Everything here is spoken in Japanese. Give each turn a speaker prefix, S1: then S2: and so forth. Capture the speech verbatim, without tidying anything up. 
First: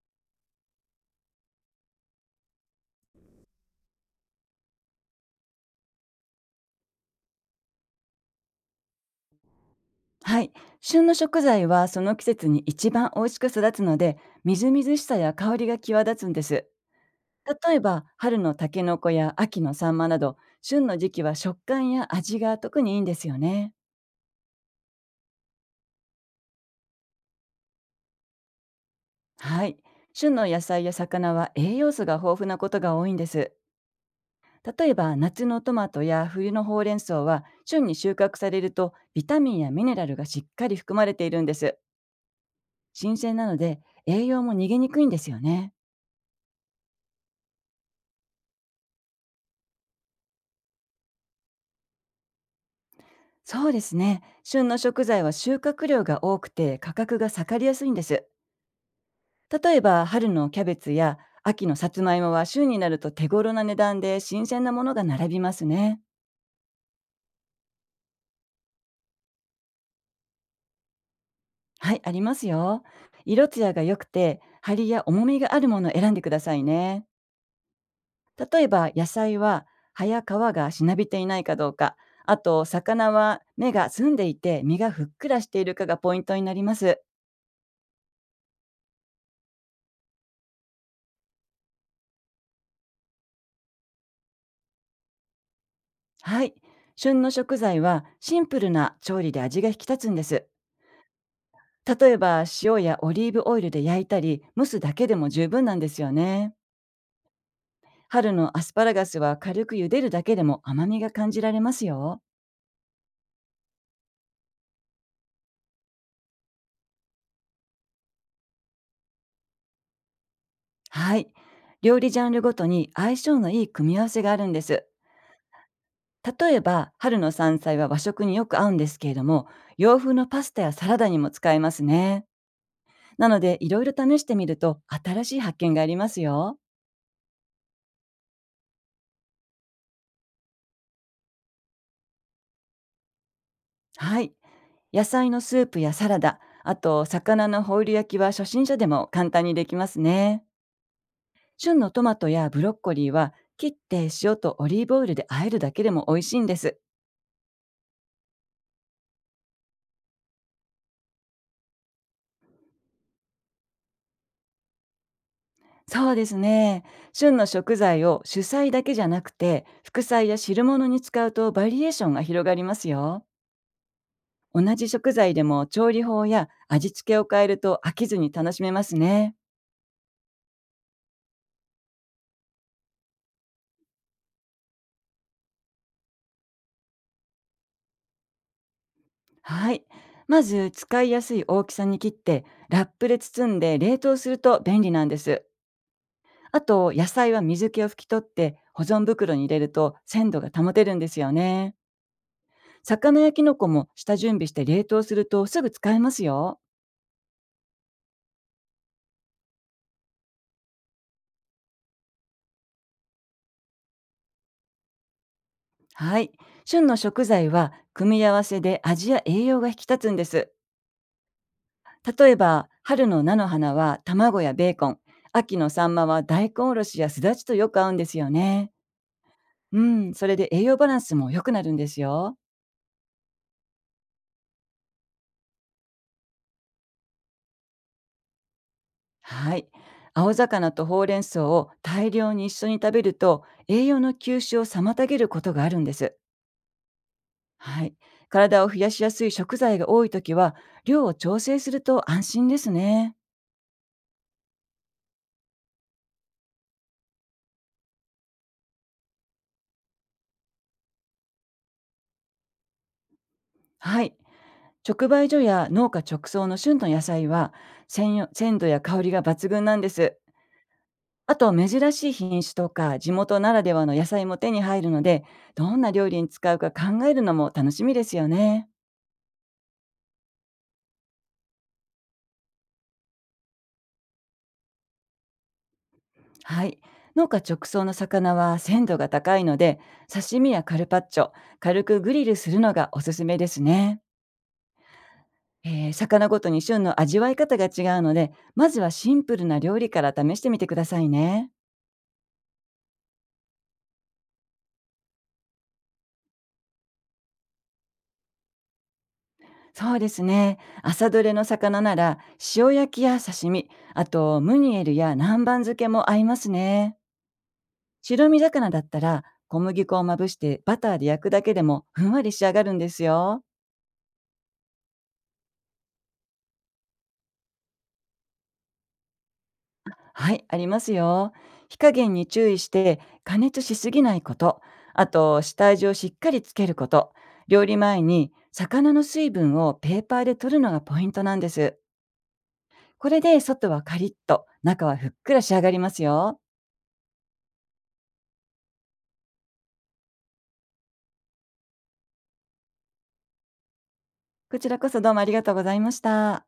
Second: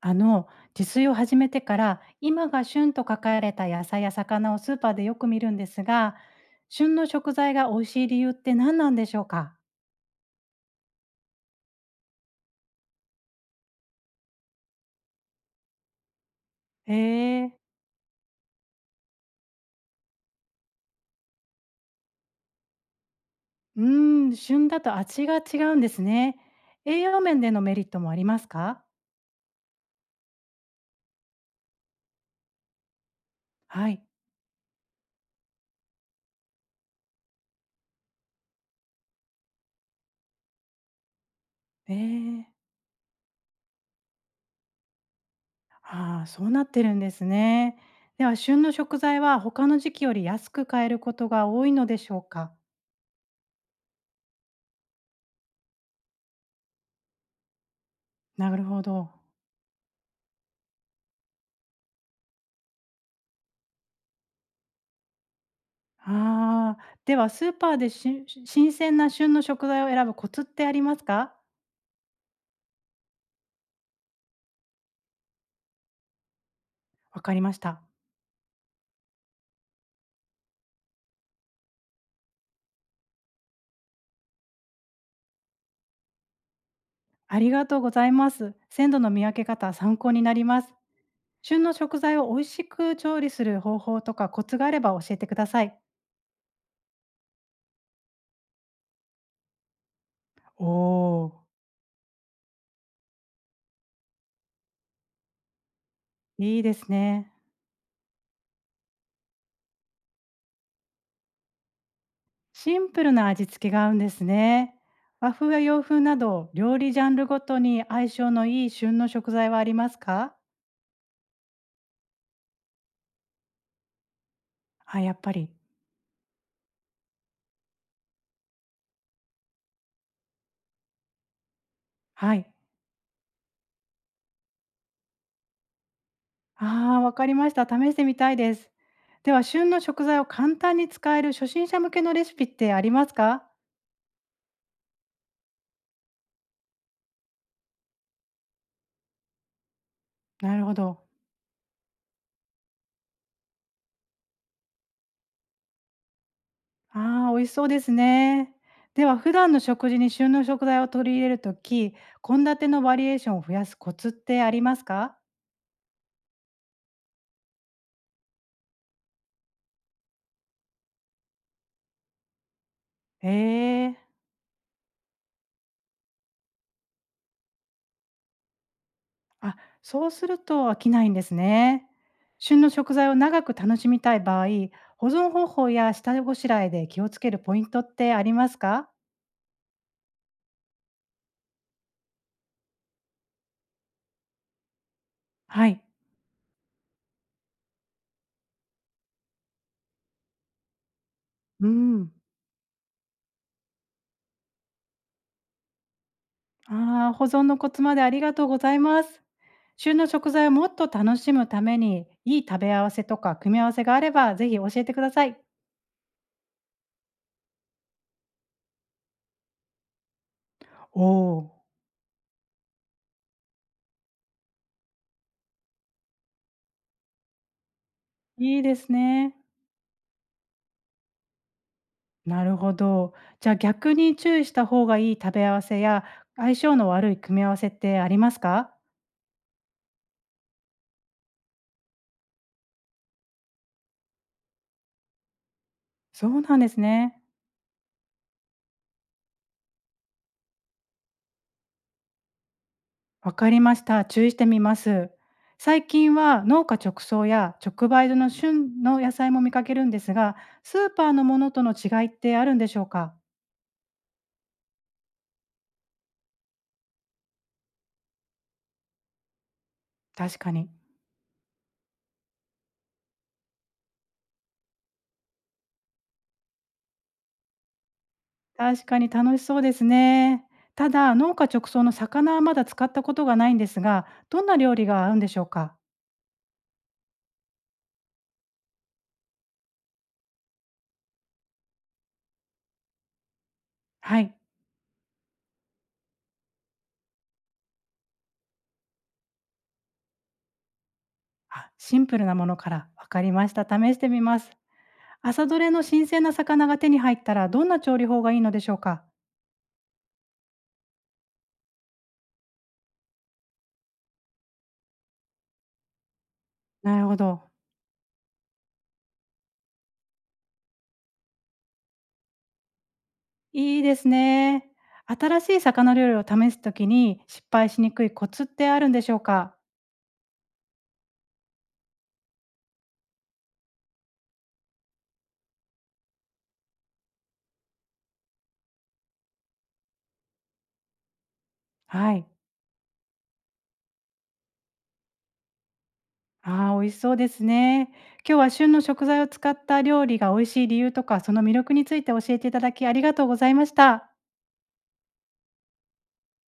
S1: あの自炊を始めてから今が旬と書かれた野菜や魚をスーパーでよく見るんですが、旬の食材が美味しい理由って何なんでしょうか。
S2: はい。旬の食材はその季節に一番美味しく育つので、みずみずしさや香りが際立つんです。
S1: へえ。
S2: 例えば、春のタケノコや秋のサンマなど、旬の時期は食感や味が特にいいんですよね。
S1: うーん、旬だと味が違うんですね。栄養面でのメリットもありますか。
S2: はい。旬の野菜や魚は栄養素が豊富なことが多いんです。
S1: はい。
S2: 例えば、夏のトマトや冬のほうれん草は、旬に収穫されると、ビタミンやミネラルがしっかり含まれているんです。
S1: ええ。
S2: 新鮮なので、栄養も逃げにくいんですよね。
S1: ああ、そうなってるんですね。では、旬の食材は他の時期より安く買えることが多いのでしょうか。
S2: そうですね。旬の食材は収穫量が多くて、価格が下がりやすいんです。
S1: なるほど。
S2: 例えば、春のキャベツや秋のさつまいもは、旬になると手頃な値段で新鮮なものが並びますね。
S1: ああ、では、スーパーでしし新鮮な旬の食材を選ぶコツってありますか？
S2: はい、ありますよ。色艶が良くて、張りや重みがあるものを選んでくださいね。
S1: わかりました。
S2: 例えば、野菜は葉や皮がしなびていないかどうか、あと魚は目が澄んでいて身がふっくらしているかがポイントになります。
S1: ありがとうございます。鮮度の見分け方、参考になります。旬の食材を美味しく調理する方法とかコツがあれば教えてください。
S2: はい。旬の食材はシンプルな調理で味が引き立つんです。
S1: おお、
S2: 例えば、塩やオリーブオイルで焼いたり蒸すだけでも十分なんですよね。
S1: いいですね。
S2: 春のアスパラガスは、軽く茹でるだけでも甘みが感じられますよ。
S1: シンプルな味付けが合うんですね。和風や洋風など料理ジャンルごとに相性のいい旬の食材はありますか？
S2: はい。料理ジャンルごとに相性のいい組み合わせがあるんです。
S1: あ、やっぱり。
S2: 例えば、春の山菜は和食によく合うんですけれども、洋風のパスタやサラダにも使えますね。
S1: はい。
S2: なので、いろいろ試してみると新しい発見がありますよ。
S1: ああ、わかりました。試してみたいです。では、旬の食材を簡単に使える初心者向けのレシピってありますか。
S2: はい。野菜のスープやサラダ、あと魚のホイル焼きは初心者でも簡単にできますね。
S1: なるほど。
S2: 旬のトマトやブロッコリーは、切って塩とオリーブオイルで和えるだけでも美味しいんです。
S1: ああ、美味しそうですね。では、普段の食事に旬の食材を取り入れるとき、献立のバリエーションを増やすコツってありますか。
S2: そうですね。旬の食材を主菜だけじゃなくて、副菜や汁物に使うとバリエーションが広がりますよ。
S1: ええ。
S2: 同じ食材でも調理法や味付けを変えると、飽きずに楽しめますね。
S1: あ、そうすると飽きないんですね。旬の食材を長く楽しみたい場合、保存方法や下ごしらえで気をつけるポイントってありますか。
S2: はい。まず使いやすい大きさに切って、ラップで包んで冷凍すると便利なんです。
S1: はい。
S2: あと野菜は水気を拭き取って保存袋に入れると、鮮度が保てるんですよ
S1: う
S2: ね。
S1: ん。
S2: 魚やキノコも下準備して冷凍すると、すぐ使えますよ。
S1: ああ、保存のコツまでありがとうございます。旬の食材をもっと楽しむために、いい食べ合わせとか組み合わせがあれば、ぜひ教えてください。
S2: はい。旬の食材は組み合わせで味や栄養が引き立つんです。
S1: おお、
S2: 例えば、春の菜の花は卵やベーコン、秋のサンマは大根おろしやすだちとよく合うんですよ
S1: いい
S2: ね。
S1: ですね。
S2: うん、それで栄養バランスも良くなるんですよ。
S1: なるほど。じゃあ逆に注意した方がいい食べ合わせや、相性の悪い組み合わせってありますか？
S2: はい。青魚とほうれん草を大量に一緒に食べると、栄養の吸収を妨げることがあるんです。
S1: そうなんですね。
S2: はい。体を増やしやすい食材が多いときは、量を調整すると安心ですね。
S1: わかりました。注意してみます。最近は農家直送や直売所の旬の野菜も見かけるんですが、スーパーのものとの違いってあるんでしょうか？
S2: はい。直売所や農家直送の旬の野菜は、鮮よ鮮度や香りが抜群なんです。
S1: 確かに。
S2: あと珍しい品種とか地元ならではの野菜も手に入るので、どんな料理に使うか考えるのも楽しみですよね。
S1: 確かに楽しそうですね。ただ、農家直送の魚はまだ使ったことがないんですが、どんな料理が合うんでしょうか。
S2: はい。農家直送の魚は鮮度が高いので、刺身やカルパッチョ、軽くグリルするのがおすすめですね。
S1: はい。
S2: えー魚ごとに旬の味わい方が違うので、まずはシンプルな料理から試してみてくださいね。
S1: あ、シンプルなものから。わかりました。試してみます。朝どれの新鮮な魚が手に入ったら、どんな調理法がいいのでしょうか。
S2: そうですね。朝どれの魚なら、塩焼きや刺身、あとムニエルや南蛮漬けも合いますね。
S1: なるほど。
S2: 白身魚だったら、小麦粉をまぶしてバターで焼くだけでもふんわり仕上がるんですよ。
S1: いいですね。新しい魚料理を試すときに失敗しにくいコツってあるんでしょうか。
S2: はい、ありますよ。火加減に注意して加熱しすぎないこと、あと下味をしっかりつけること、料理前に魚の水分をペーパーで取るのがポイントなんです。
S1: はい。
S2: これで外はカリッと、中はふっくら仕上がりますよ。
S1: ああ、美味しそうですね。今日は旬の食材を使った料理が美味しい理由とか、その魅力について教えていただきありがとうございました。
S2: こちらこそどうもありがとうございました。